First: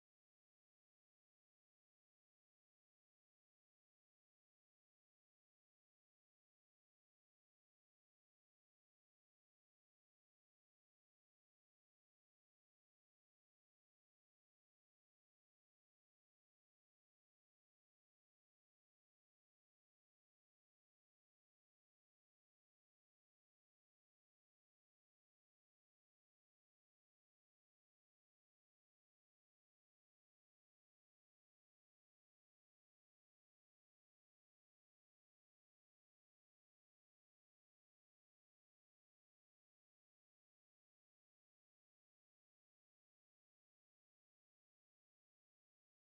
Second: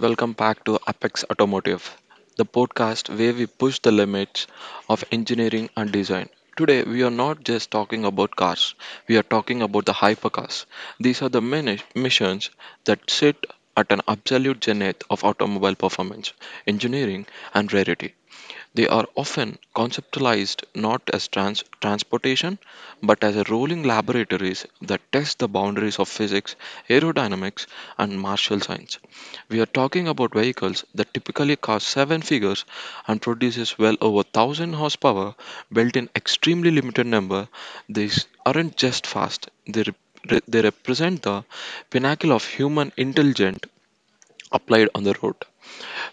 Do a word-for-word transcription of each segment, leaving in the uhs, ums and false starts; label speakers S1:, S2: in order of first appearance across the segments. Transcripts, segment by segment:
S1: welcome back to Apex Automotive, the podcast where we push the limits of engineering and design. Today, we are not just talking about cars, we are talking about the hypercars. These are the mini- missions that sit at an absolute zenith of automobile performance, engineering, and rarity. They are often conceptualized not as trans- transportation, but as rolling laboratories that test the boundaries of physics, aerodynamics, and martial science. We are talking about vehicles that typically cost seven figures and produces well over one thousand horsepower built in extremely limited number. These aren't just fast, they, rep- they represent the pinnacle of human intelligence applied on the road.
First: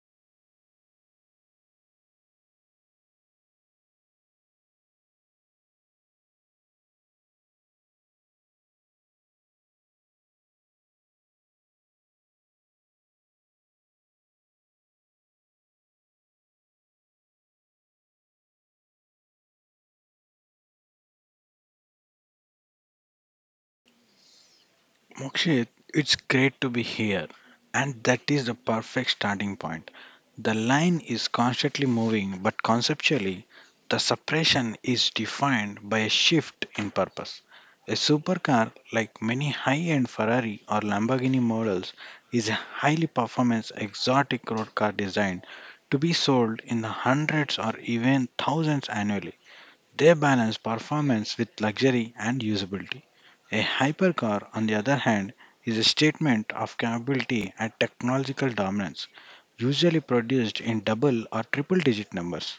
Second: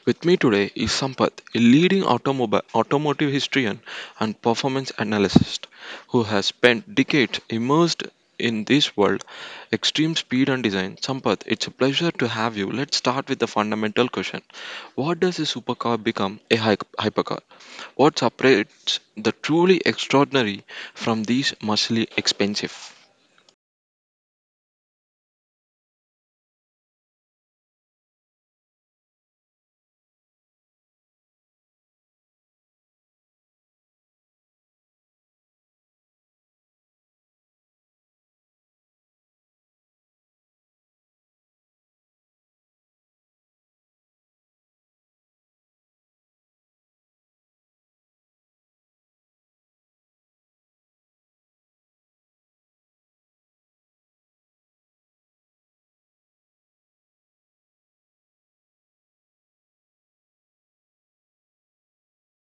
S1: With me today is Sampath, a leading automobile, automotive historian and performance analyst who has spent decades immersed in this world, extreme speed and design. Sampath, it's a pleasure to have you. Let's start with the fundamental question. What does a supercar become a hy- hypercar? What separates the truly extraordinary from these muscly expensive?
S2: Mokshit, it's great to be here. And that is the perfect starting point. The line is constantly moving, but conceptually, the suppression is defined by a shift in purpose. A supercar, like many high end Ferrari or Lamborghini models, is a highly performance exotic road car designed to be sold in the hundreds or even thousands annually. They balance performance with luxury and usability. A hypercar, on the other hand, is a statement of capability and technological dominance, usually produced in double or triple digit numbers.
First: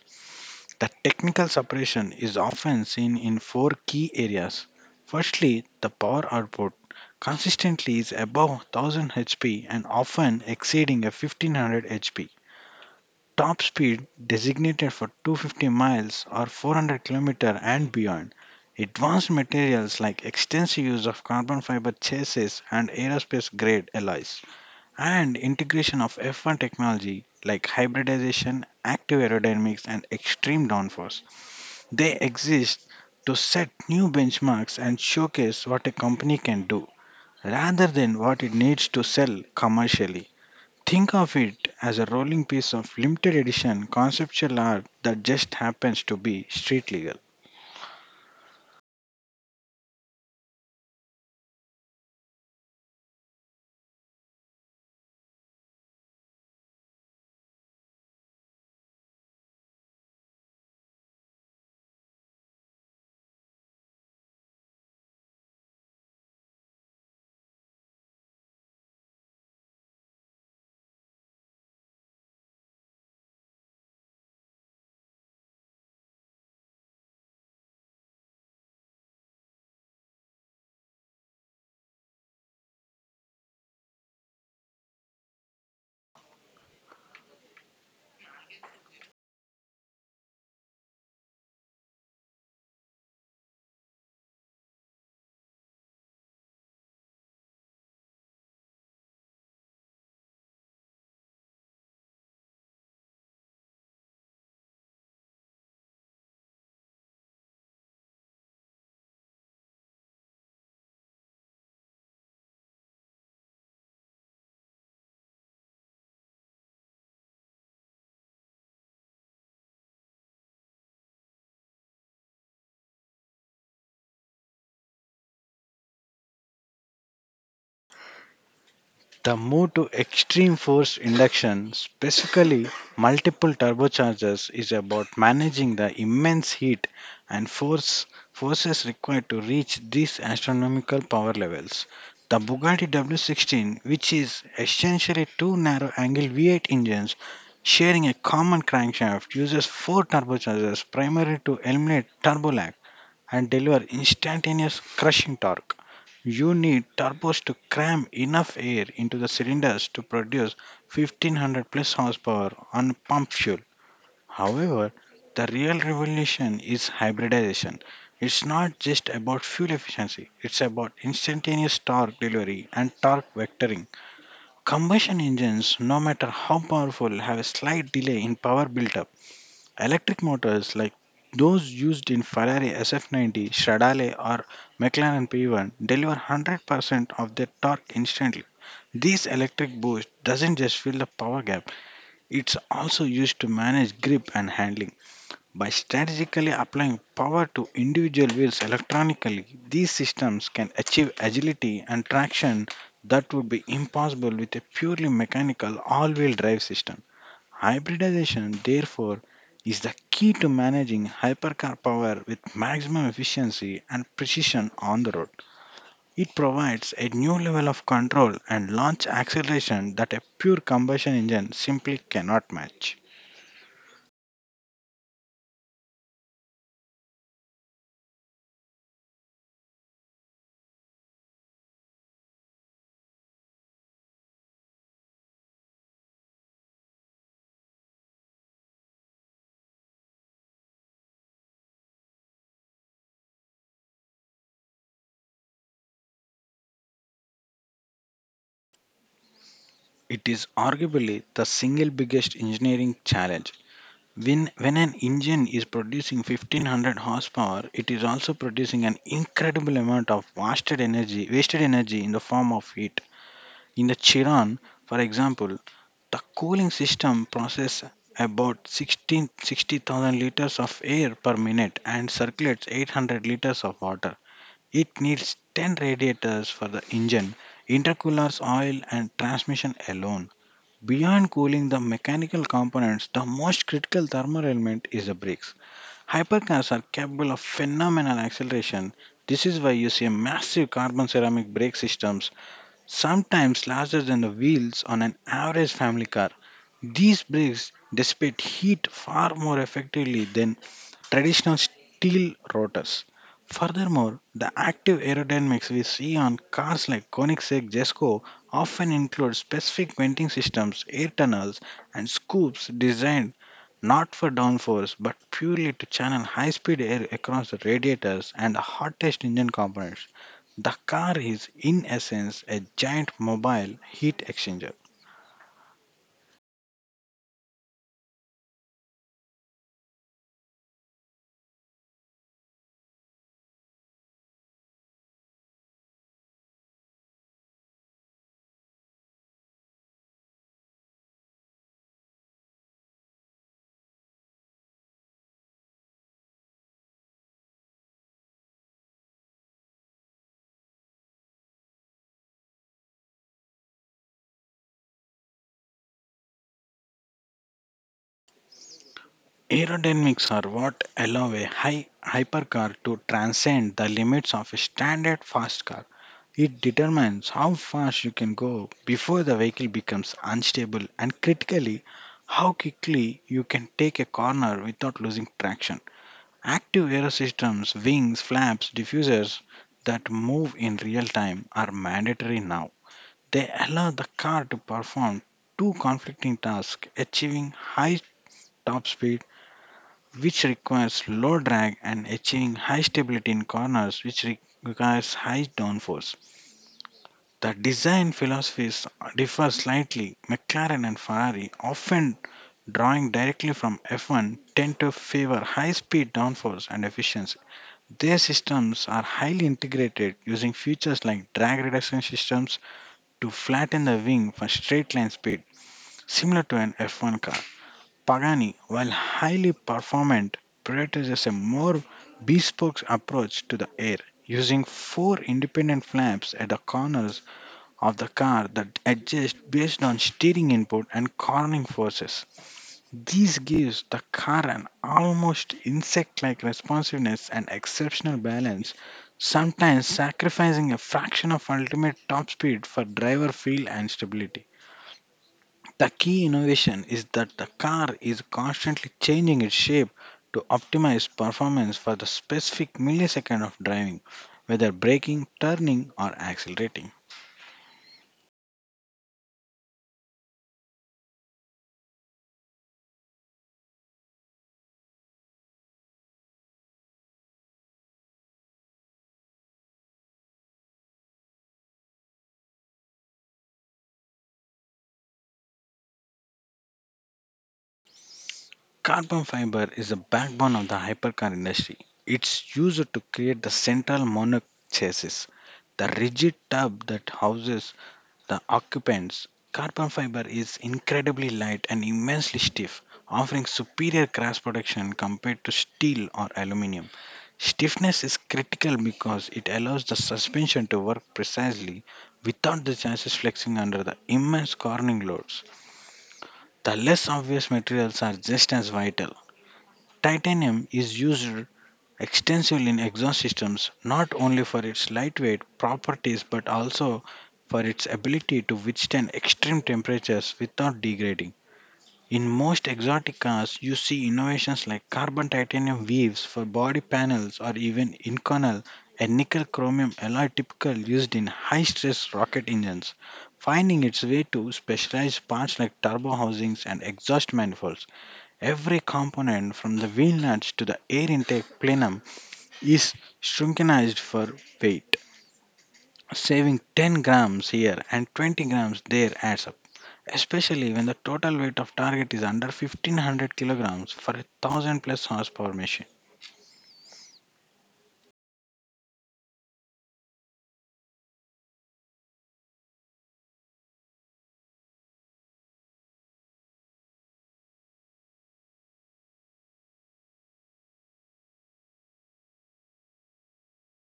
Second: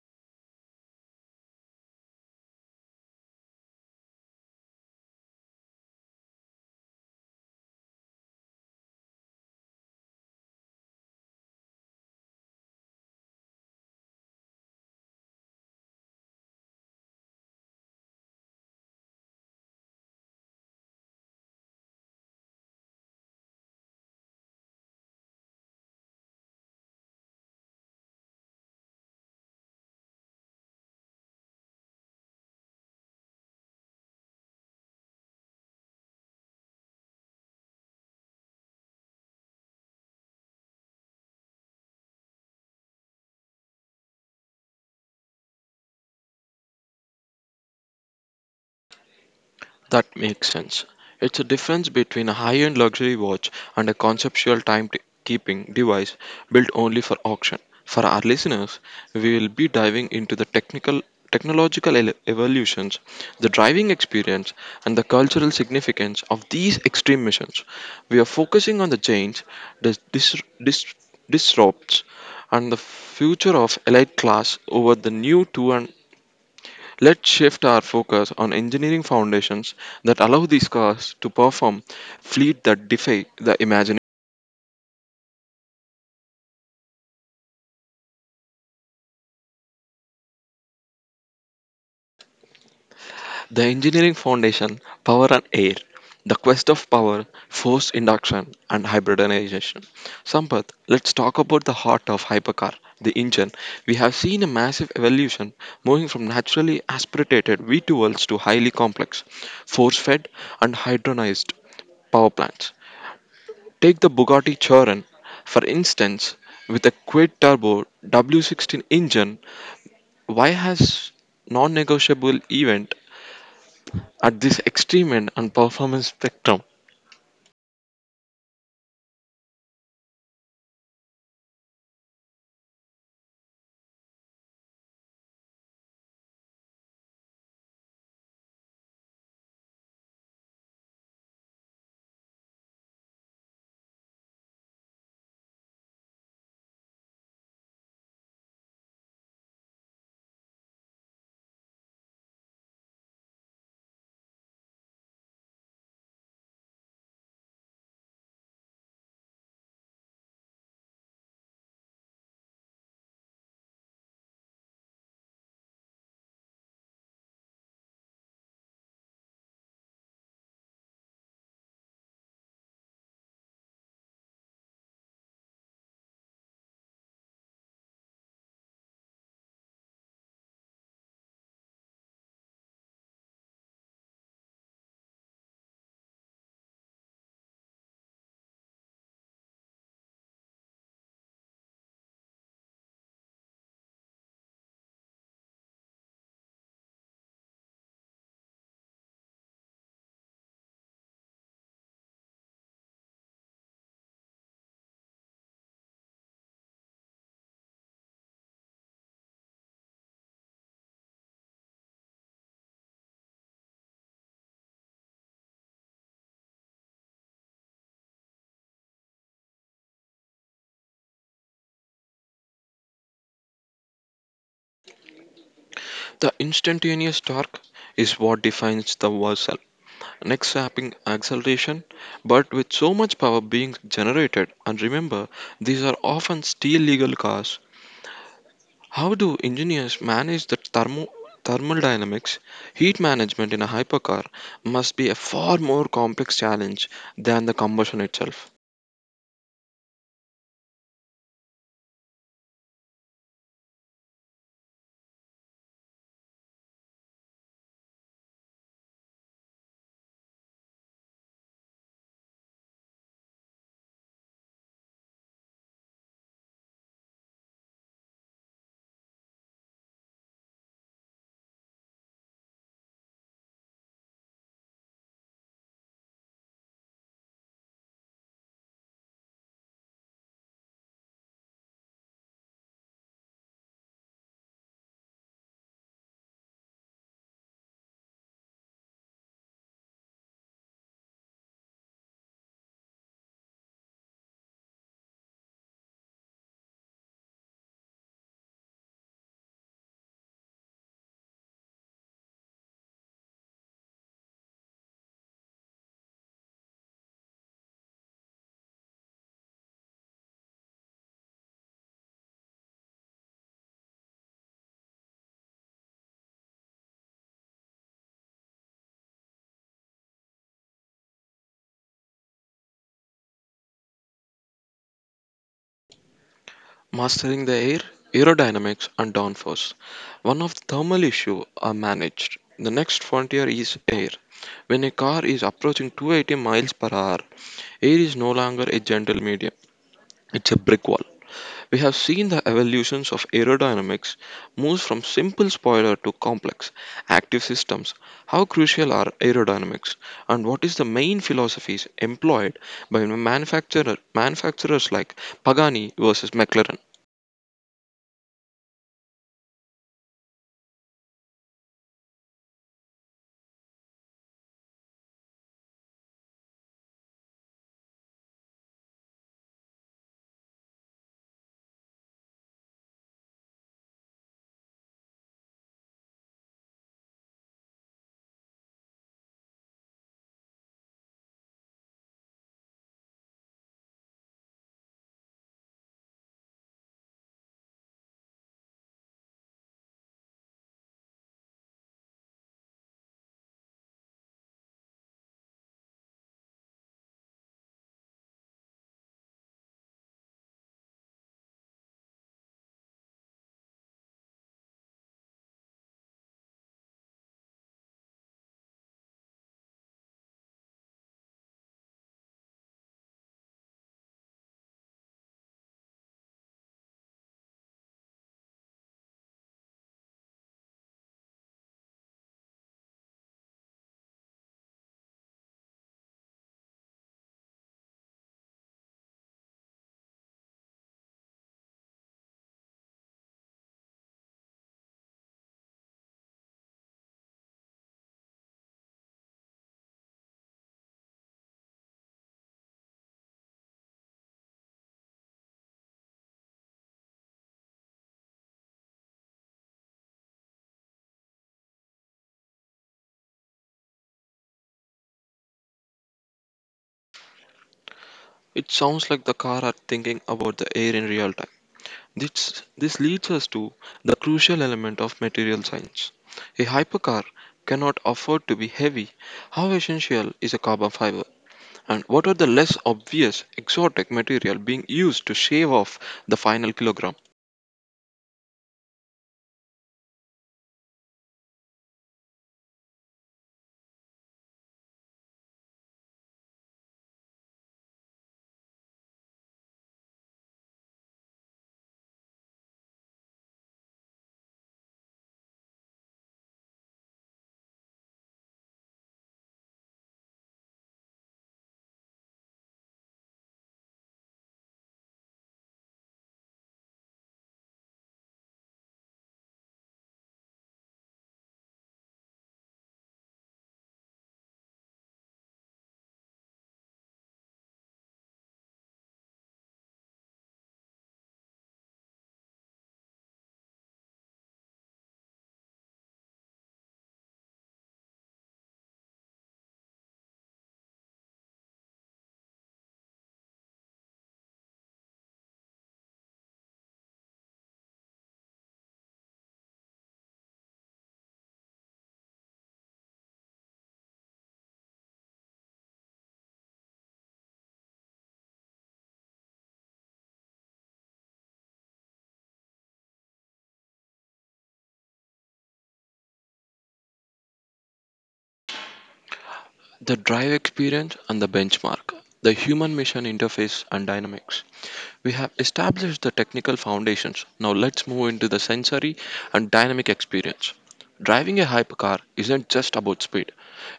S2: The technical separation is often seen in four key areas. Firstly, the power output consistently is above one thousand horsepower and often exceeding a fifteen hundred horsepower top speed designated for two hundred fifty miles or four hundred kilometers and beyond. Advanced materials like extensive use of carbon fiber chassis and aerospace grade alloys, and integration of F one technology like hybridization, active aerodynamics, and extreme downforce. They exist to set new benchmarks and showcase what a company can do rather than what it needs to sell commercially. Think of it as a rolling piece of limited edition conceptual art that just happens to be street legal.
S1: That makes sense. It's a difference between a high end luxury watch and a conceptual timekeeping device built only for auction. For our listeners, we will be diving into the technical technological ele- evolutions, the driving experience, and the cultural significance of these extreme missions. We are focusing on the change, the dis- dis- disrupts, and the future of elite class over the new. Let's shift our focus on engineering foundations that allow these cars to perform fleet that defy the imagination. The engineering foundation, power and air. The quest of power, force induction, and hybridization. Sampath, let's talk about the heart of hypercar, the engine. We have seen a massive evolution moving from naturally aspirated v two to highly complex, force fed, and hydronized power plants. Take the Bugatti Chiron, for instance, with a quid turbo W sixteen engine, why has non-negotiable event at this extreme end and performance spectrum?
S2: The move to extreme force induction, specifically multiple turbochargers, is about managing the immense heat and force forces required to reach these astronomical power levels. The Bugatti W sixteen, which is essentially two narrow-angle V eight engines sharing a common crankshaft, uses four turbochargers primarily to eliminate turbo lag and deliver instantaneous crushing torque. You need turbos to cram enough air into the cylinders to produce fifteen hundred plus horsepower on pump fuel. However, the real revolution is hybridization. It's not just about fuel efficiency, it's about instantaneous torque delivery and torque vectoring. Combustion engines, no matter how powerful, have a slight delay in power buildup. Electric motors like those used in Ferrari S F ninety, Stradale, or McLaren P one deliver one hundred percent of their torque instantly. This electric boost doesn't just fill the power gap, it's also used to manage grip and handling. By strategically applying power to individual wheels electronically, these systems can achieve agility and traction that would be impossible with a purely mechanical all wheel drive system. Hybridization, therefore, is the key to managing hypercar power with maximum efficiency and precision on the road. It provides a new level of control and launch acceleration that a pure combustion engine simply cannot match.
S1: The instantaneous torque is what defines the versal neck sapping acceleration, but with so much power being generated, and remember, these are often steel legal cars. How do engineers manage the thermo- thermodynamics? Heat management in a hypercar must be a far more complex challenge than the combustion itself.
S2: It is arguably the single biggest engineering challenge. When, when an engine is producing fifteen hundred horsepower, it is also producing an incredible amount of wasted energy, wasted energy in the form of heat. In the Chiran, for example, the cooling system processes about sixteen sixty thousand liters of air per minute and circulates eight hundred liters of water. It needs ten radiators for the engine, intercoolers, oil, and transmission alone. Beyond cooling the mechanical components, the most critical thermal element is the brakes. Hypercars are capable of phenomenal acceleration. This is why you see massive carbon ceramic brake systems sometimes larger than the wheels on an average family car. These brakes dissipate heat far more effectively than traditional steel rotors. Furthermore, the active aerodynamics we see on cars like Koenigsegg Jesko often include specific venting systems, air tunnels, and scoops designed not for downforce but purely to channel high speed air across the radiators and the hottest engine components. The car is, in essence, a giant mobile heat exchanger.
S1: Mastering the air, aerodynamics, and downforce. One of the thermal issue are managed. The next frontier is air. When a car is approaching two hundred eighty miles per hour, air is no longer a gentle medium, it's a brick wall. We have seen the evolutions of aerodynamics moves from simple spoiler to complex, active systems. How crucial are aerodynamics, and what is the main philosophies employed by manufacturer, manufacturers like Pagani versus McLaren?
S2: Aerodynamics are what allow a high hypercar to transcend the limits of a standard fast car. It determines how fast you can go before the vehicle becomes unstable and critically how quickly you can take a corner without losing traction. Active aerosystems, wings, flaps, diffusers that move in real time are mandatory now. They allow the car to perform two conflicting tasks, achieving high top speed, which requires low drag, and achieving high stability in corners, which re- requires high downforce. The design philosophies differ slightly. McLaren and Ferrari, often drawing directly from F one, tend to favor high speed downforce and efficiency. Their systems are highly integrated, using features like drag reduction systems to flatten the wing for straight line speed. Similar to an F one car, Pagani, while highly performant, prioritizes a more bespoke approach to the air, using four independent flaps at the corners of the car that adjust based on steering input and cornering forces. This gives the car an almost insect like responsiveness and exceptional balance, sometimes sacrificing a fraction of ultimate top speed for driver feel and stability. The key innovation is that the car is constantly changing its shape to optimize performance for the specific millisecond of driving, whether braking, turning, or accelerating.
S1: It sounds like the car are thinking about the air in real time. This, this leads us to the crucial element of material science. A hypercar cannot afford to be heavy. How essential is a carbon fiber? And what are the less obvious exotic material being used to shave off the final kilogram?
S2: Carbon fiber is the backbone of the hypercar industry. It's used to create the central monocoque chassis, the rigid tub that houses the occupants. Carbon fiber is incredibly light and immensely stiff, offering superior crash protection compared to steel or aluminum. Stiffness is critical because it allows the suspension to work precisely without the chassis flexing under the immense cornering loads. The less obvious materials are just as vital. Titanium is used extensively in exhaust systems not only for its lightweight properties but also for its ability to withstand extreme temperatures without degrading. In most exotic cars, you see innovations like carbon titanium weaves for body panels or even inconel, and nickel chromium alloy typical used in high stress rocket engines, finding its way to specialized parts like turbo housings and exhaust manifolds. Every component from the wheel nuts to the air intake plenum is shrinkinized for weight. Saving ten grams here and twenty grams there adds up, especially when the total weight of target is under fifteen hundred kilograms for a one thousand plus horsepower machine.
S1: The drive experience and the benchmark, the human mission interface and dynamics. We have established the technical foundations. Now let's move into the sensory and dynamic experience. Driving a hypercar isn't just about speed,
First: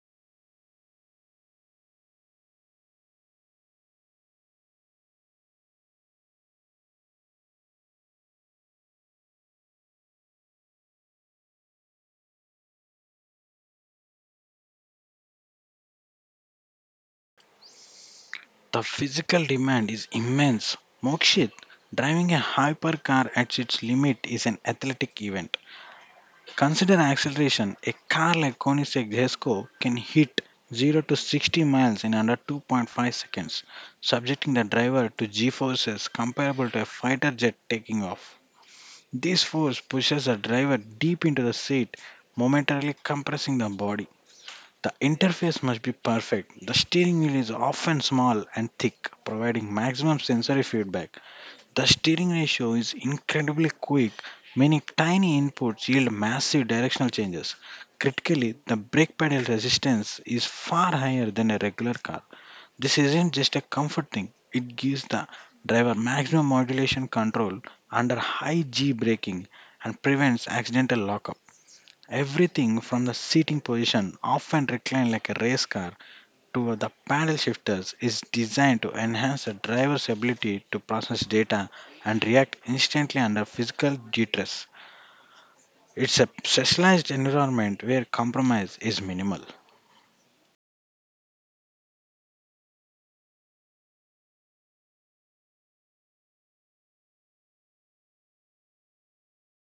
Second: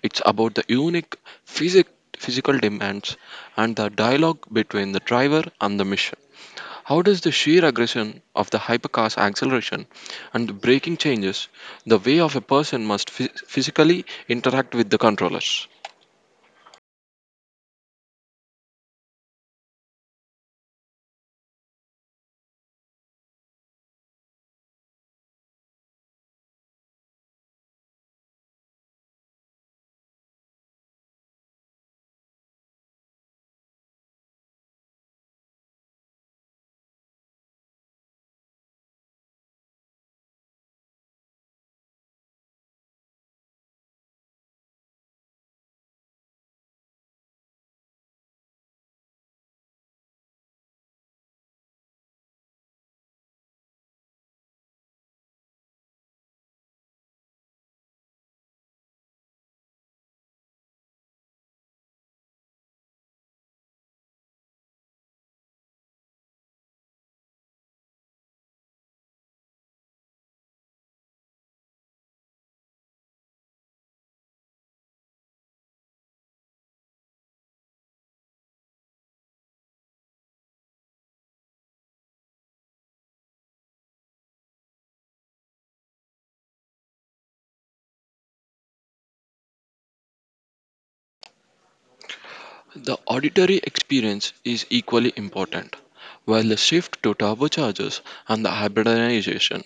S1: it's about the unique physic- physical demands and the dialogue between the driver and the mission. How does the sheer aggression of the hypercar's acceleration and the braking changes the way of a person must phys- physically interact with the controllers?
S2: The physical demand is immense. Mokshit, driving a hypercar at its limit is an athletic event. Consider acceleration. A car like Koenigsegg Jesko can hit zero to sixty miles in under two point five seconds, subjecting the driver to g forces comparable to a fighter jet taking off. This force pushes the driver deep into the seat, momentarily compressing the body. The interface must be perfect. The steering wheel is often small and thick, providing maximum sensory feedback. The steering ratio is incredibly quick. Many tiny inputs yield massive directional changes. Critically, the brake pedal resistance is far higher than a regular car. This isn't just a comfort thing, it gives the driver maximum modulation control under high G braking and prevents accidental lockup. Everything from the seating position, often reclined like a race car, to the paddle shifters is designed to enhance the driver's ability to process data and react instantly under physical distress. It's a specialized environment where compromise is minimal.
S1: The auditory experience is equally important. While the shift to turbochargers and the hybridization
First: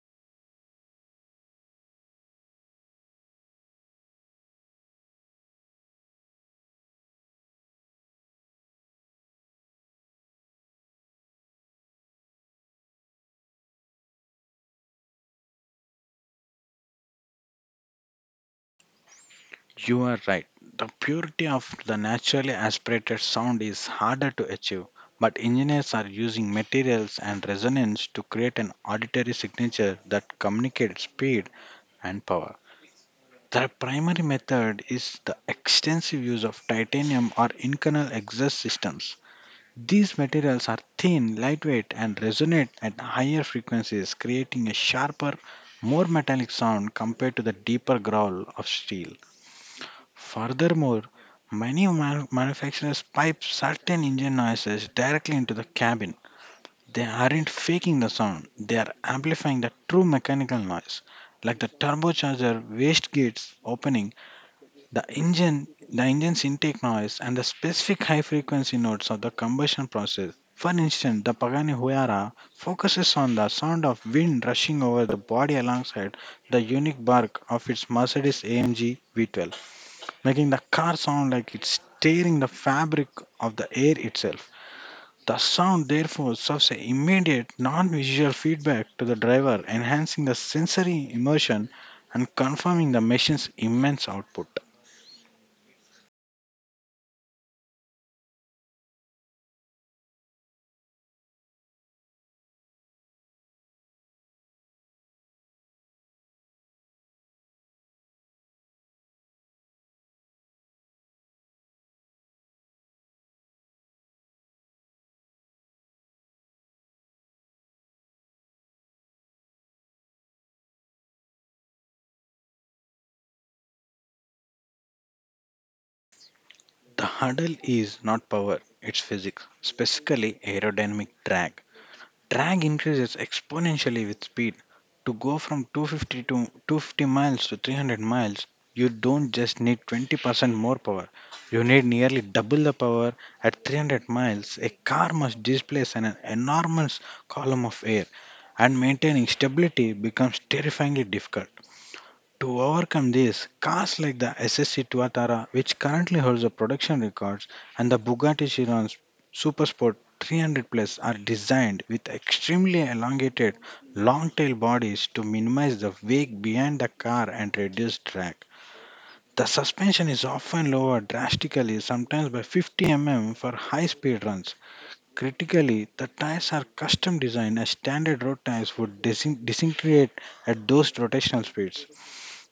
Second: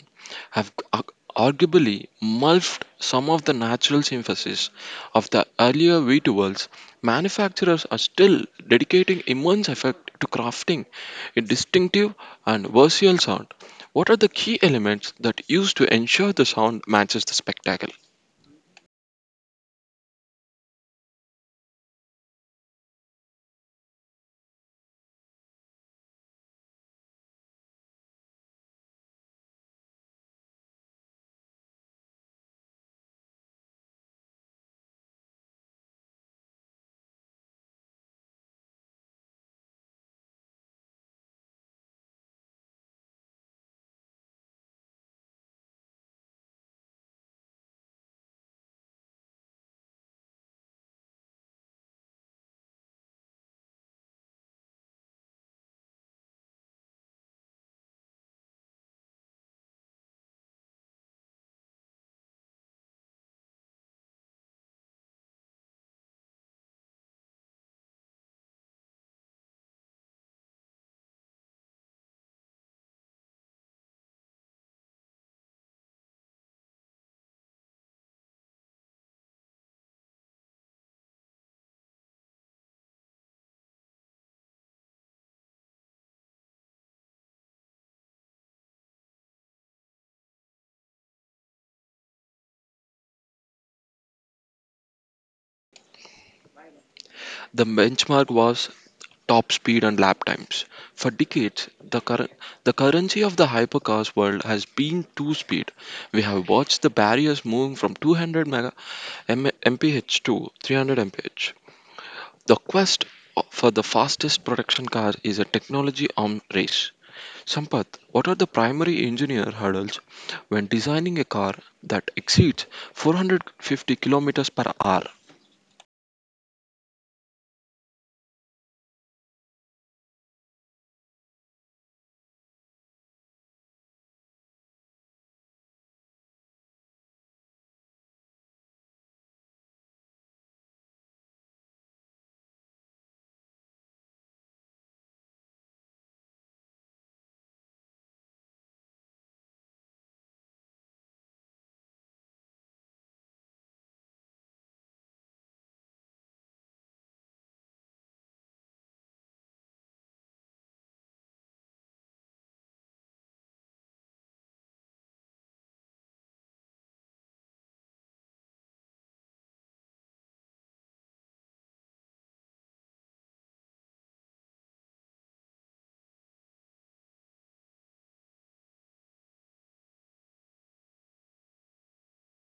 S1: have arg- arguably morphed some of the natural synthesis of the earlier V twelves, manufacturers are still dedicating immense effort to crafting a distinctive and versatile sound. What are the key elements that used to ensure the sound matches the spectacle?
S2: You are right. The purity of the naturally aspirated sound is harder to achieve, but engineers are using materials and resonance to create an auditory signature that communicates speed and power. The primary method is the extensive use of titanium or internal exhaust systems. These materials are thin, lightweight, and resonate at higher frequencies, creating a sharper, more metallic sound compared to the deeper growl of steel. Furthermore, many ma- manufacturers pipe certain engine noises directly into the cabin. They aren't faking the sound, they are amplifying the true mechanical noise, like the turbocharger waste gates opening the engine, the engine's intake noise, and the specific high frequency notes of the combustion process. For instance, the Pagani Huayra focuses on the sound of wind rushing over the body alongside the unique bark of its Mercedes A M G V twelve, making the car sound like it's tearing the fabric of the air itself. The sound therefore serves an immediate non-visual feedback to the driver, enhancing the sensory immersion and confirming the machine's immense output.
S1: The benchmark was top speed and lap times. For decades, the, current the currency of the hypercars world has been two speed. We have watched the barriers moving from two hundred mega M- mph to three hundred m p h. The quest for the fastest production car is a technology arm race. Sampath, what are the primary engineer hurdles when designing a car that exceeds four hundred fifty kilometers per hour?
S2: The hurdle is not power, it's physics, specifically aerodynamic drag. Drag increases exponentially with speed. To go from two hundred fifty to two hundred fifty miles to three hundred miles, you don't just need twenty percent more power. You need nearly double the power at three hundred miles. A car must displace an enormous column of air, and maintaining stability becomes terrifyingly difficult. To overcome this, cars like the S S C Tuatara, which currently holds the production records, and the Bugatti Chiron Supersport three hundred Plus are designed with extremely elongated long tail bodies to minimize the wake behind the car and reduce drag. The suspension is often lowered drastically, sometimes by fifty millimeters for high speed runs. Critically, the tires are custom designed as standard road tires would disin- disintegrate at those rotational speeds.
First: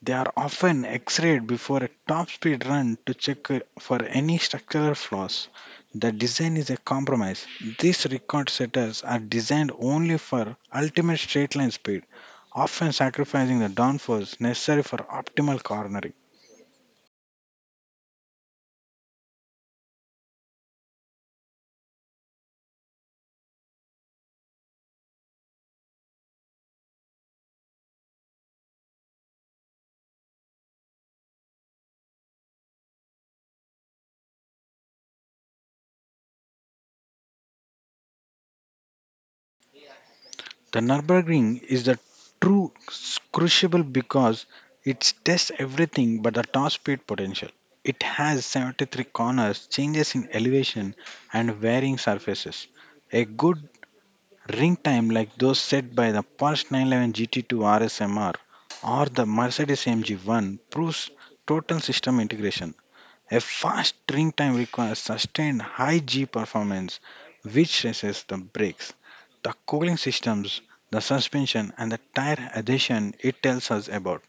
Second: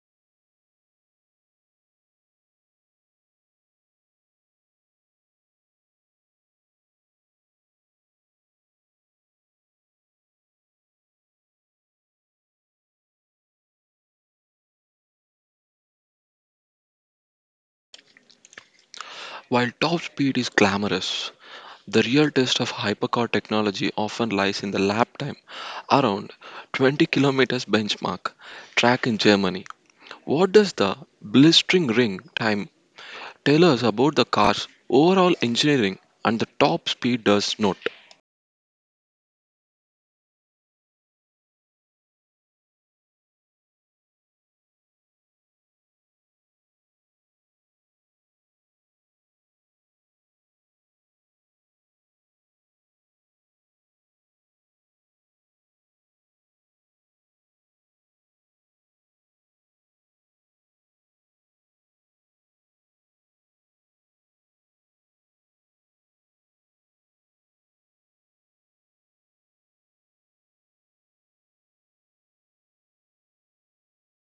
S2: They are often x-rayed before a top-speed run to check uh, for any structural flaws. The design is a compromise. These record setters are designed only for ultimate straight-line speed, often sacrificing the downforce necessary for optimal cornering.
S1: While top speed is glamorous, the real test of hypercar technology often lies in the lap time, around twenty kilometers benchmark track in Germany. What does the blistering ring time tell us about the car's overall engineering and the top speed does not?
S2: The Nürburgring is the true crucible because it tests everything but the top speed potential. It has seventy-three corners, changes in elevation, and varying surfaces. A good Ring time like those set by the Porsche nine eleven G T two R S M R or the Mercedes A M G one proves total system integration. A fast ring time requires sustained high G performance, which stresses the brakes, the cooling systems, the suspension, and the tire adhesion it tells us about.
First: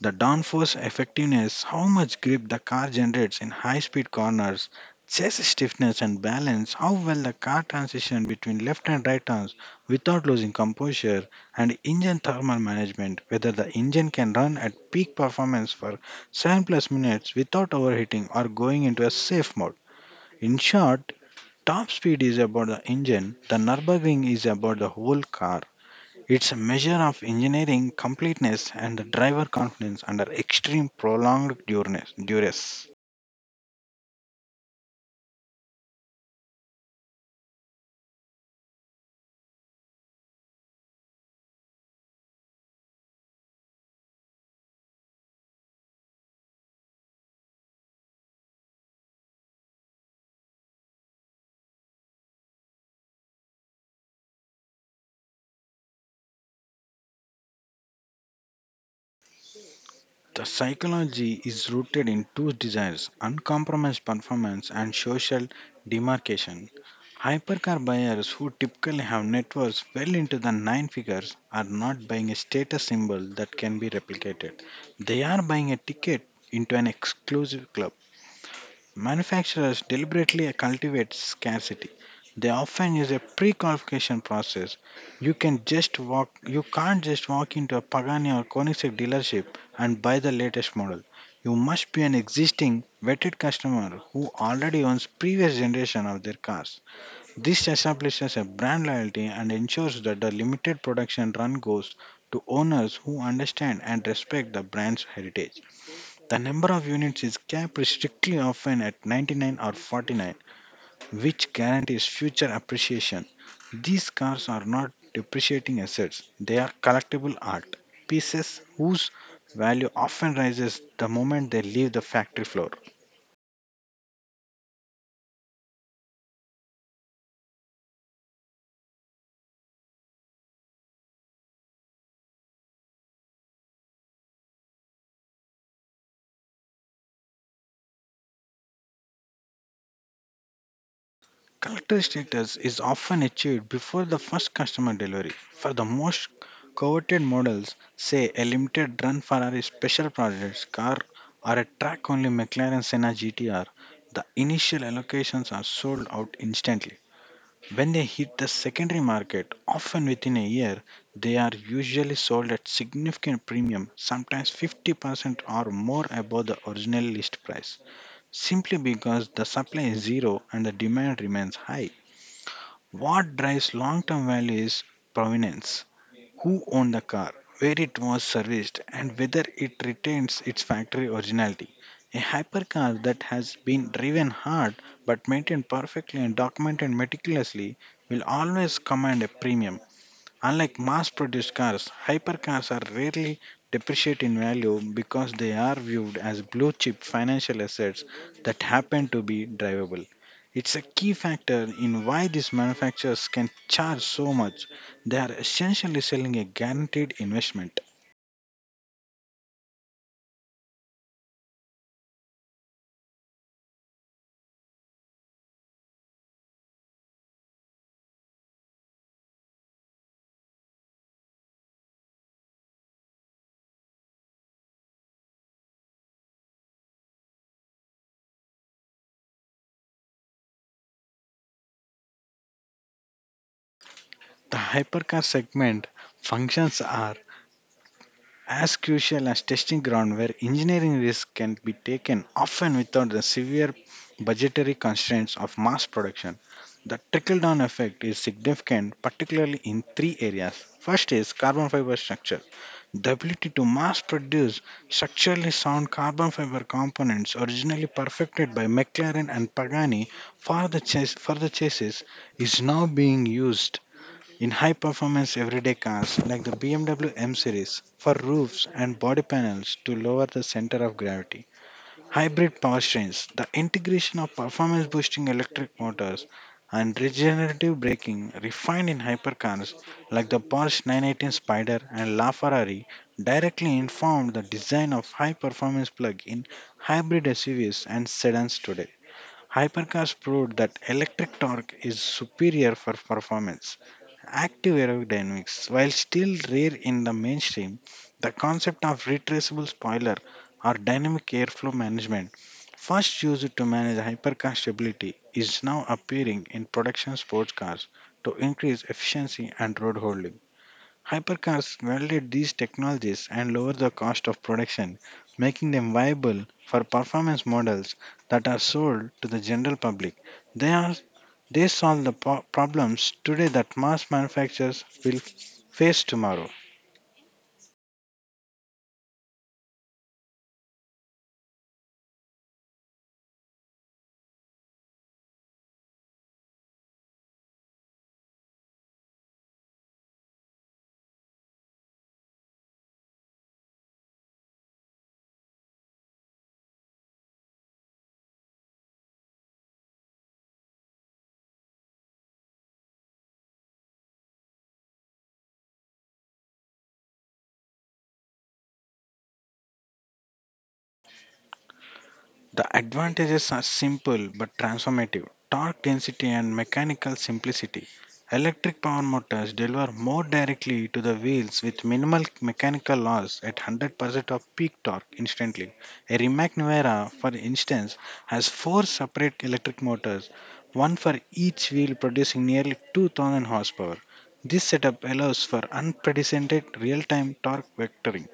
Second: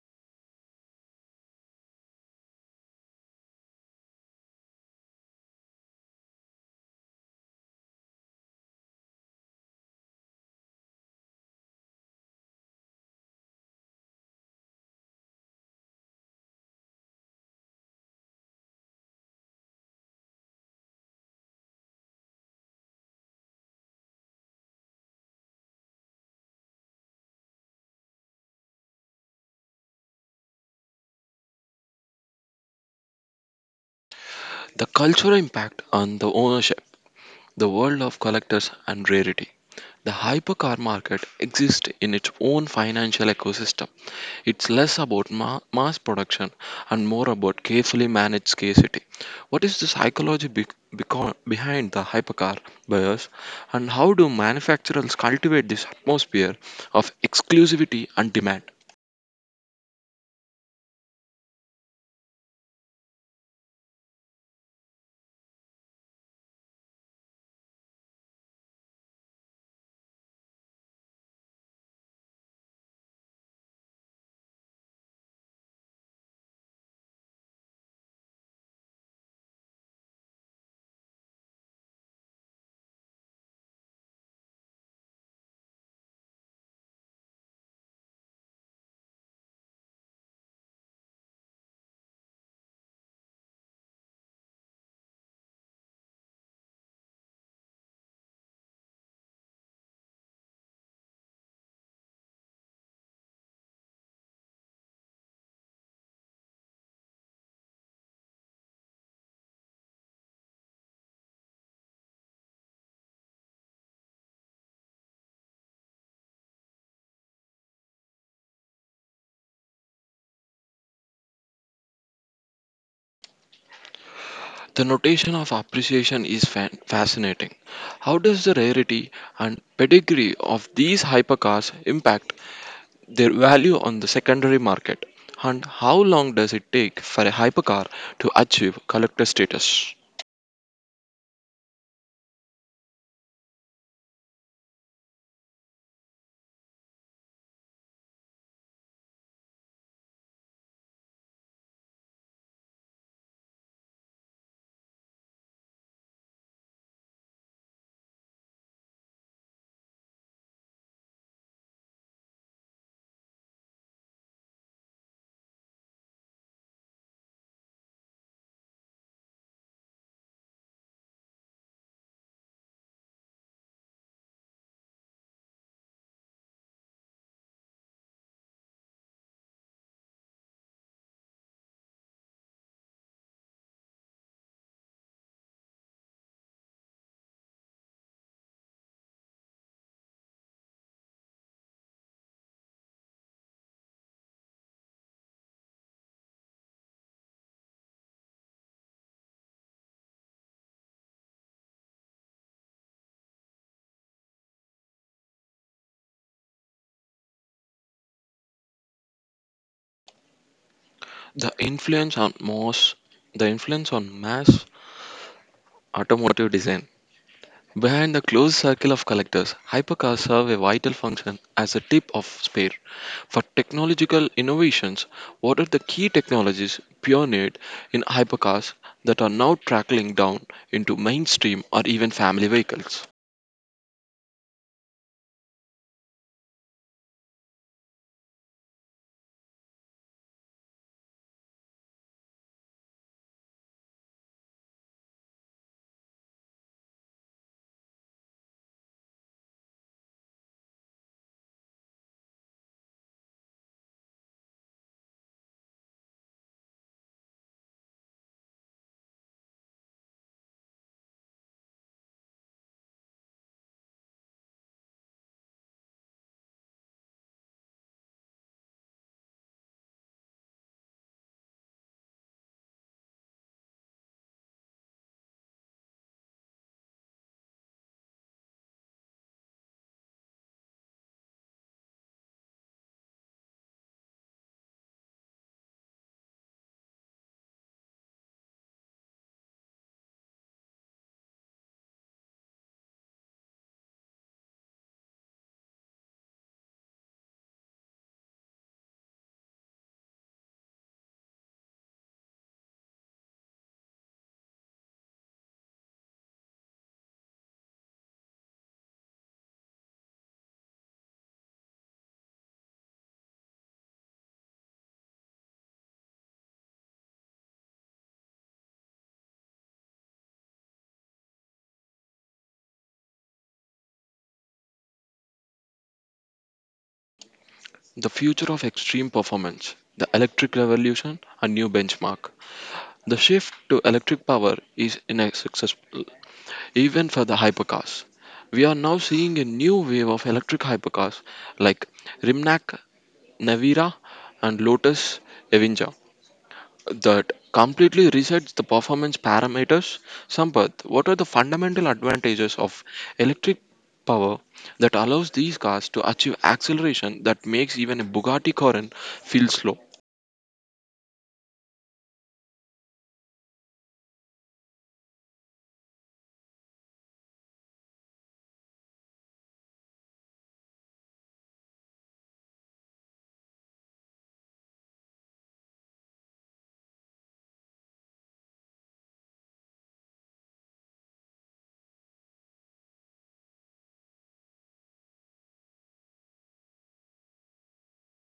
S2: The downforce effectiveness, how much grip the car generates in high speed corners, chest stiffness and balance, how well the car transitions between left and right turns without losing composure, and engine thermal management, whether the engine can run at peak performance for seven plus minutes without overheating or going into a safe mode. In short, top speed is about the engine, the Nürburgring is about the whole car. It's a measure of engineering completeness and the driver confidence under extreme prolonged duress. duress.
S1: The cultural impact on the ownership, the world of collectors and rarity. The hypercar market exists in its own financial ecosystem. It's less about ma- mass production and more about carefully managed scarcity. What is the psychology be- beco- behind the hypercar buyers, and how do manufacturers cultivate this atmosphere of exclusivity and demand?
S2: The psychology is rooted in two desires, uncompromised performance and social demarcation. Hypercar buyers, who typically have networks well into the nine figures, are not buying a status symbol that can be replicated. They are buying a ticket into an exclusive club. Manufacturers deliberately cultivate scarcity. They often use a pre-qualification process. You can just walk you can't just walk into a Pagani or Koenigsegg dealership and buy the latest model. You must be an existing vetted customer who already owns previous generation of their cars. This establishes a brand loyalty and ensures that the limited production run goes to owners who understand and respect the brand's heritage. The number of units is capped strictly, often at ninety-nine or forty-nine, which guarantees future appreciation. These cars are not depreciating assets, they are collectible art pieces whose value often rises the moment they leave the factory floor.
S1: The notation of appreciation is fan- fascinating. How does the rarity and pedigree of these hypercars impact their value on the secondary market, and how long does it take for a hypercar to achieve collector status?
S2: Collector status is often achieved before the first customer delivery. For the most coveted models, say a limited run Ferrari special projects car or a track only McLaren Senna G T R, the initial allocations are sold out instantly. When they hit the secondary market, often within a year, they are usually sold at significant premium, sometimes fifty percent or more above the original list price, simply because the supply is zero and the demand remains high. What drives long term value is provenance, who owned the car, where it was serviced, and whether it retains its factory originality. A hypercar that has been driven hard but maintained perfectly and documented meticulously will always command a premium. Unlike mass produced cars, hypercars are rarely depreciate in value because they are viewed as blue chip financial assets that happen to be drivable. It's a key factor in why these manufacturers can charge so much. They are essentially selling a guaranteed investment.
S1: The influence on mass, the influence on mass automotive design. Behind the closed circle of collectors, hypercars serve a vital function as a tip of spear for technological innovations. What are the key technologies pioneered in hypercars that are now trickling down into mainstream or even family vehicles?
S2: The hypercar segment functions are as crucial as testing ground where engineering risks can be taken often without the severe budgetary constraints of mass production. The trickle down effect is significant, particularly in three areas. First is carbon fiber structure. The ability to mass produce structurally sound carbon fiber components originally perfected by McLaren and Pagani for the, chas- for the chassis is now being used in high performance everyday cars like the B M W M W M series for roofs and body panels to lower the center of gravity. Hybrid powertrains, the integration of performance boosting electric motors and regenerative braking refined in hypercars like the Porsche nine eighteen Spider and LaFerrari, directly informed the design of high performance plug in hybrid S U Vs and sedans today. Hypercars proved that electric torque is superior for performance. Active aerodynamics, while still rare in the mainstream, the concept of retraceable spoiler or dynamic airflow management, first used to manage hypercar stability, is now appearing in production sports cars to increase efficiency and road holding. Hypercars welded these technologies and lowered the cost of production, making them viable for performance models that are sold to the general public. They are they solve the po- problems today that mass manufacturers will face tomorrow.
S1: The future of extreme performance, the electric revolution, a new benchmark. The shift to electric power is inaccessible, even for the hypercars. We are now seeing a new wave of electric hypercars like Rimnac Navira and Lotus Evinja that completely resets the performance parameters. Sampath, what are the fundamental advantages of electric power that allows these cars to achieve acceleration that makes even a Bugatti Chiron feel slow?
S2: The advantages are simple but transformative, torque density and mechanical simplicity. Electric power motors deliver more directly to the wheels with minimal mechanical loss at one hundred percent of peak torque instantly. A Rimac Nuera, for instance, has four separate electric motors, one for each wheel, producing nearly two thousand horsepower. This setup allows for unprecedented real time torque vectoring.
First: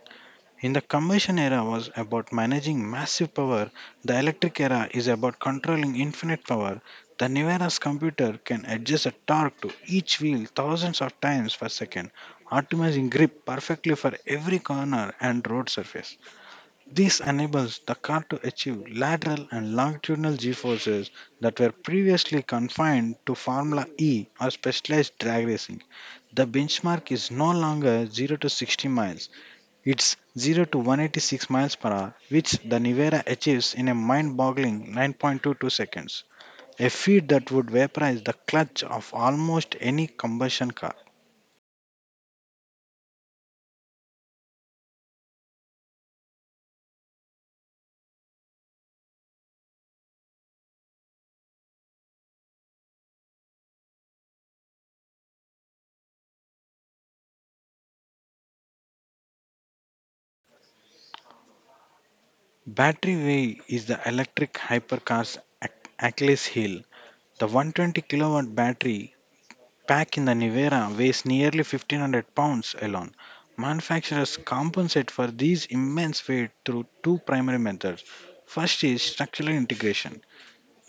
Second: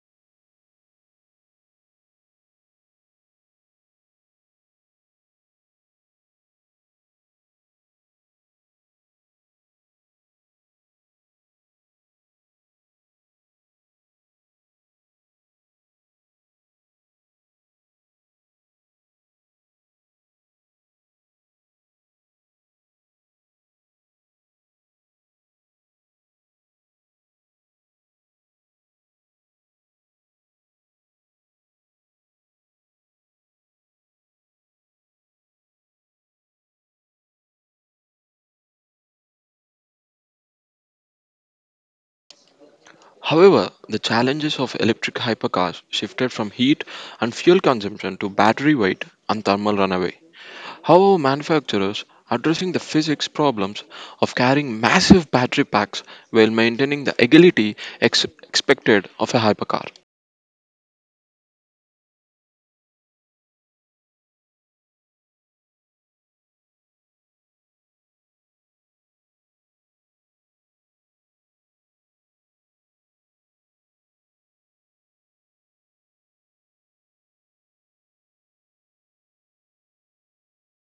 S2: In the Commission era was about managing massive power, the electric era is about controlling infinite power. The Nivera's computer can adjust the torque to each wheel thousands of times per second, optimizing grip perfectly for every corner and road surface. This enables the car to achieve lateral and longitudinal g forces that were previously confined to Formula E or specialized drag racing. The benchmark is no longer zero to sixty miles, it's zero to one hundred eighty-six miles per hour, which the Nivera achieves in a mind-boggling nine point two two seconds, a feat that would vaporize the clutch of almost any combustion car.
S1: However, the challenges of electric hypercars shifted from heat and fuel consumption to battery weight and thermal runaway. How are manufacturers addressing the physics problems of carrying massive battery packs while maintaining the agility ex- expected of a hypercar?
S2: Battery way is the electric hypercar's Ach- Achilles heel. The one hundred twenty kilowatt battery pack in the Nivera weighs nearly fifteen hundred pounds alone. Manufacturers compensate for these immense weight through two primary methods. First is structural integration,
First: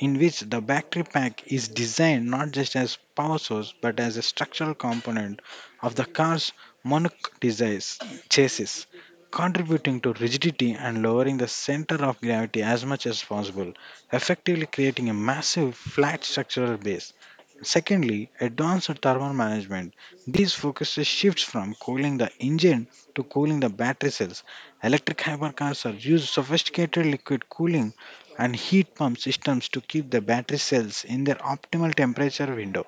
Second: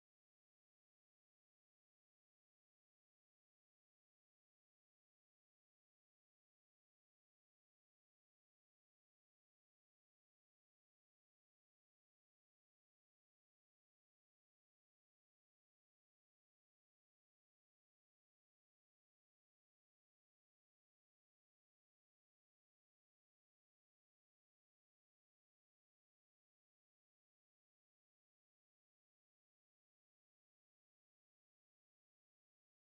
S2: in which the battery pack is designed not just as power source but as a structural component of the car's monocoque desis- chassis, contributing to rigidity and lowering the center of gravity as much as possible, effectively creating a massive flat structural base. Secondly, advanced thermal management. These focuses shifts from cooling the engine to cooling the battery cells. Electric hypercars are used sophisticated liquid cooling and heat pump systems to keep the battery cells in their optimal temperature window.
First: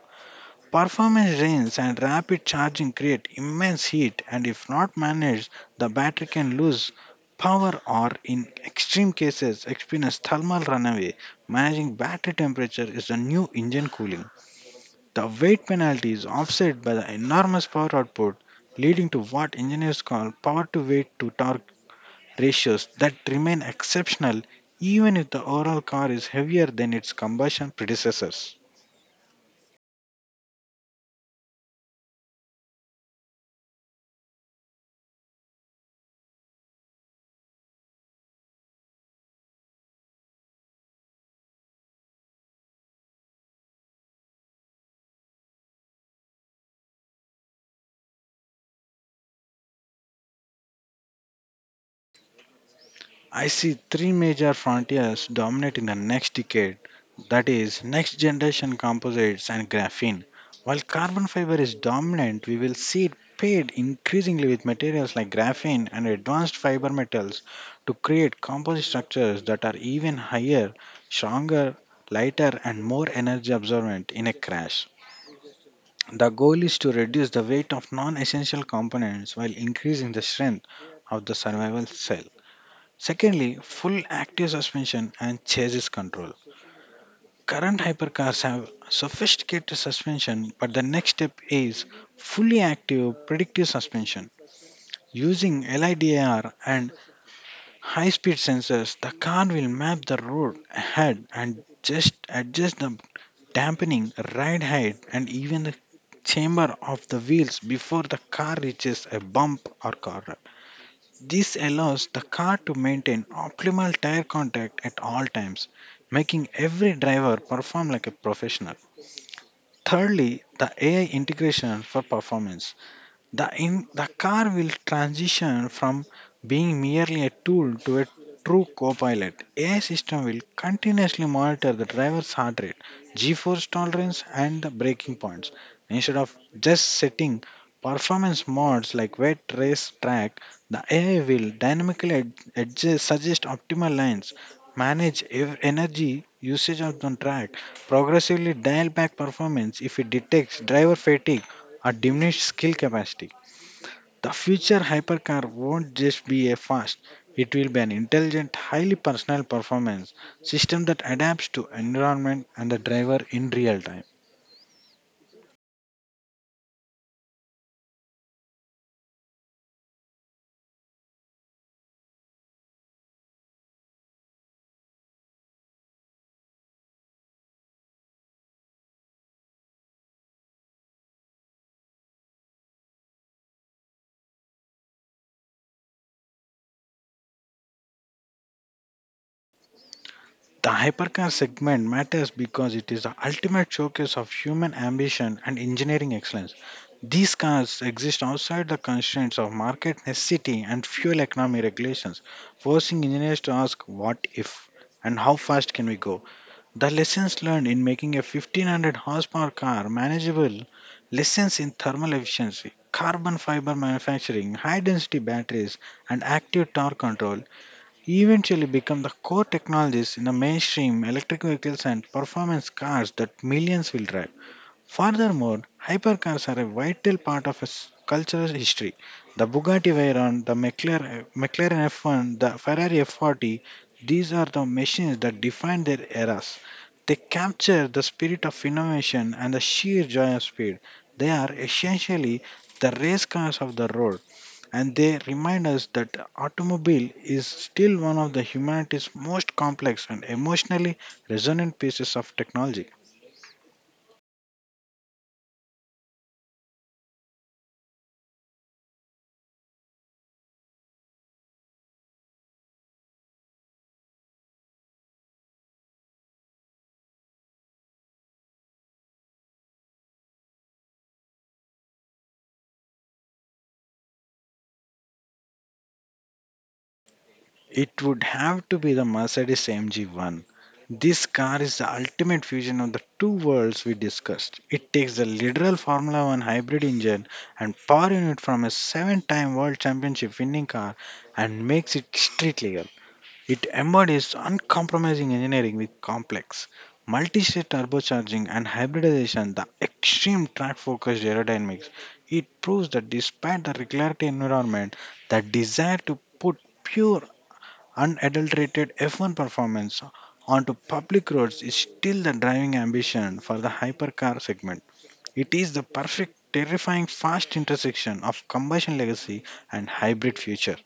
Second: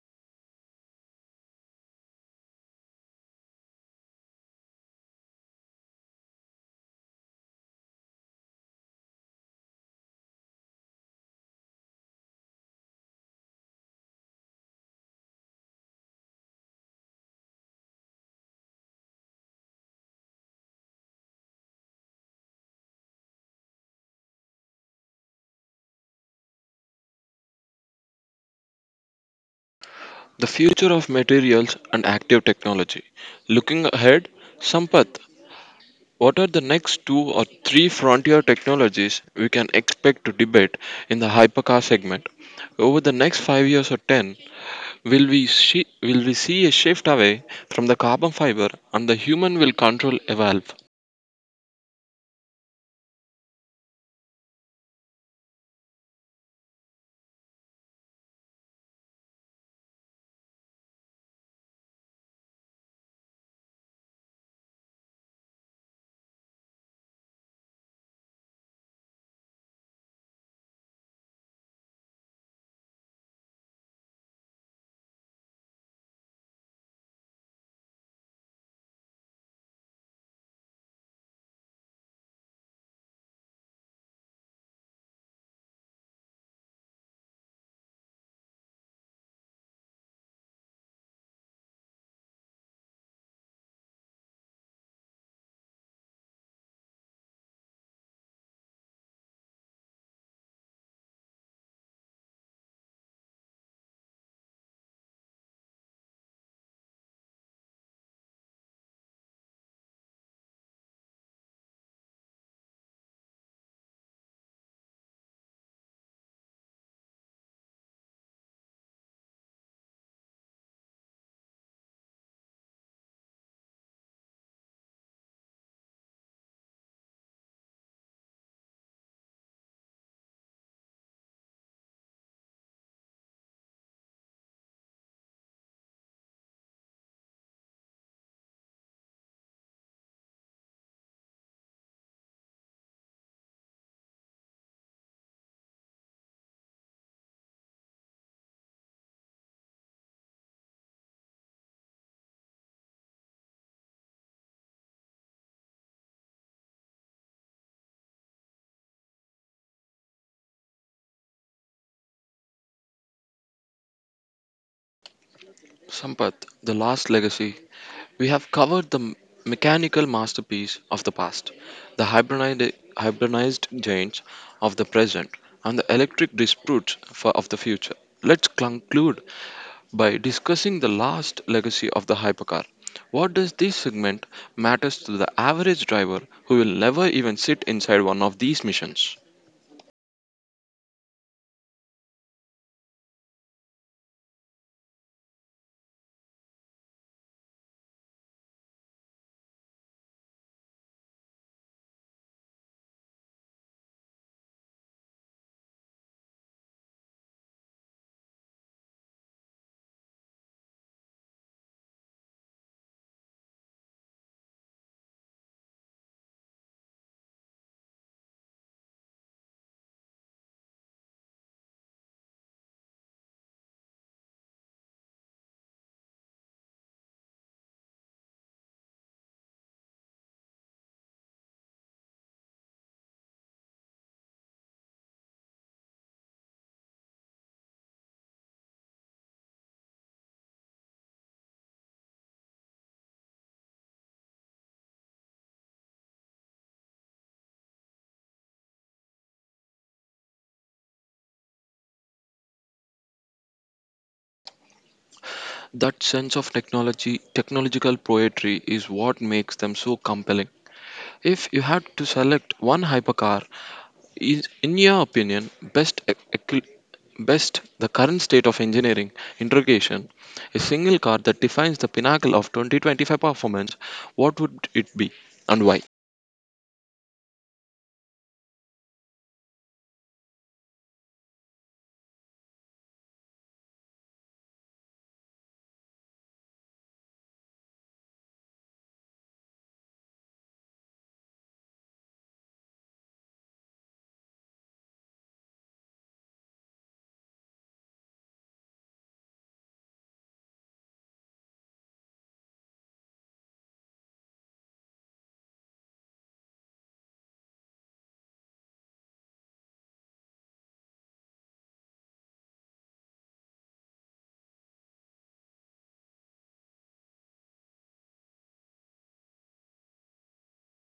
S2: Performance drains and rapid charging create immense heat, and if not managed, the battery can lose power or, in extreme cases, experience thermal runaway. Managing battery temperature is the new engine cooling. The weight penalty is offset by the enormous power output, leading to what engineers call power to weight to torque ratios that remain exceptional even if the overall car is heavier than its combustion predecessors.
S1: The future of materials and active technology. Looking ahead, Sampath, what are the next two or three frontier technologies we can expect to debate in the hypercar segment? Over the next five years or ten, will we see, will we see a shift away from the carbon fiber and the human will control evolve?
S2: I see three major frontiers dominating the next decade. That is, next generation composites and graphene. While carbon fiber is dominant, we will see it paired increasingly with materials like graphene and advanced fiber metals to create composite structures that are even higher, stronger, lighter, and more energy absorbent in a crash. The goal is to reduce the weight of non essential components while increasing the strength of the survival cell. Secondly, full active suspension and chassis control. Current hypercars have sophisticated suspension, but the next step is fully active predictive suspension. Using LIDAR and high speed sensors, the car will map the road ahead and just adjust the dampening, ride height, and even the chamber of the wheels before the car reaches a bump or corner. This allows the car to maintain optimal tire contact at all times, making every driver perform like a professional. Thirdly, the A I integration for performance. The, in, the car will transition from being merely a tool to a true co-pilot. A I system will continuously monitor the driver's heart rate, G-force tolerance, and the braking points. Instead of just setting performance modes like wet race track, the A I will dynamically ad- adjust, suggest optimal lines, manage ev- energy usage on the track, progressively dial back performance if it detects driver fatigue a diminished skill capacity. The future hypercar won't just be a fast, it will be an intelligent, highly personal performance system that adapts to environment and the driver in real time.
S1: Sampath, the last legacy. We have covered the m- mechanical masterpiece of the past, the hybridized hibernized giants of the present, and the electric disputes for, of the future. Let's conclude by discussing the last legacy of the hypercar. What does this segment matters to the average driver who will never even sit inside one of these missions?
S2: The hypercar segment matters because it is the ultimate showcase of human ambition and engineering excellence. These cars exist outside the constraints of market necessity and fuel economy regulations, forcing engineers to ask what if and how fast can we go. The lessons learned in making a fifteen hundred horsepower car manageable, lessons in thermal efficiency, carbon fiber manufacturing, high density batteries, and active torque control, eventually become the core technologies in the mainstream electric vehicles and performance cars that millions will drive. Furthermore, hypercars are a vital part of its cultural history. The Bugatti Veyron, the McLaren, McLaren F one, the Ferrari F forty, these are the machines that defined their eras. They capture the spirit of innovation and the sheer joy of speed. They are essentially the race cars of the road, and they remind us that automobile is still one of the humanity's most complex and emotionally resonant pieces of technology.
S1: That sense of technology, technological poetry is what makes them so compelling. If you had to select one hypercar, is in your opinion best equi- best the current state of engineering interrogation, a single car that defines the pinnacle of twenty twenty-five performance, what would it be and why?
S2: It would have to be the Mercedes A M G one. This car is the ultimate fusion of the two worlds we discussed. It takes the literal Formula one hybrid engine and power unit from a seven-time world championship winning car and makes it street legal. It embodies uncompromising engineering with complex multi-stage turbocharging and hybridization, the extreme track-focused aerodynamics. It proves that despite the regularity environment, the desire to put pure unadulterated F one performance onto public roads is still the driving ambition for the hypercar segment. It is the perfect, terrifying, fast intersection of combustion legacy and hybrid future.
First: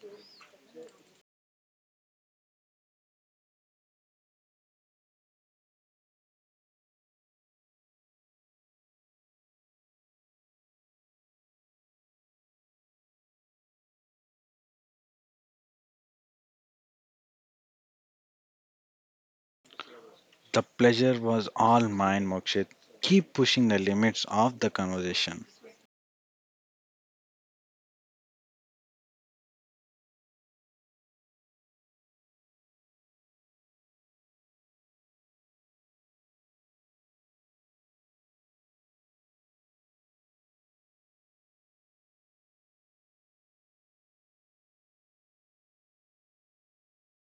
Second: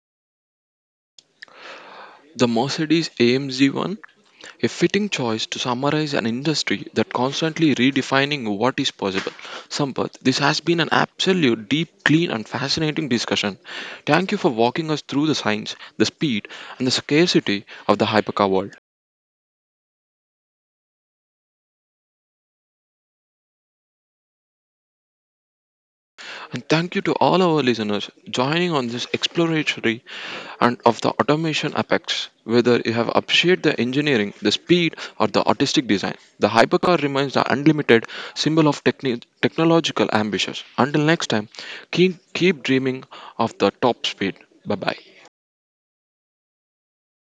S1: The Mercedes A M G one, a fitting choice to summarize an industry that constantly redefining what is possible. Sampath, this has been an absolute deep, clean, and fascinating discussion. Thank you for walking us through the science, the speed, and the scarcity of the hypercar world.
S2: The pleasure was all mine, Mokshit. Keep pushing the limits of the conversation.
S1: And thank you to all our listeners joining on this exploratory and of the automation apex. Whether you have appreciated the engineering, the speed, or the artistic design, the hypercar remains the unlimited symbol of techni- technological ambitions. Until next time, keep, keep dreaming of the top speed. Bye bye.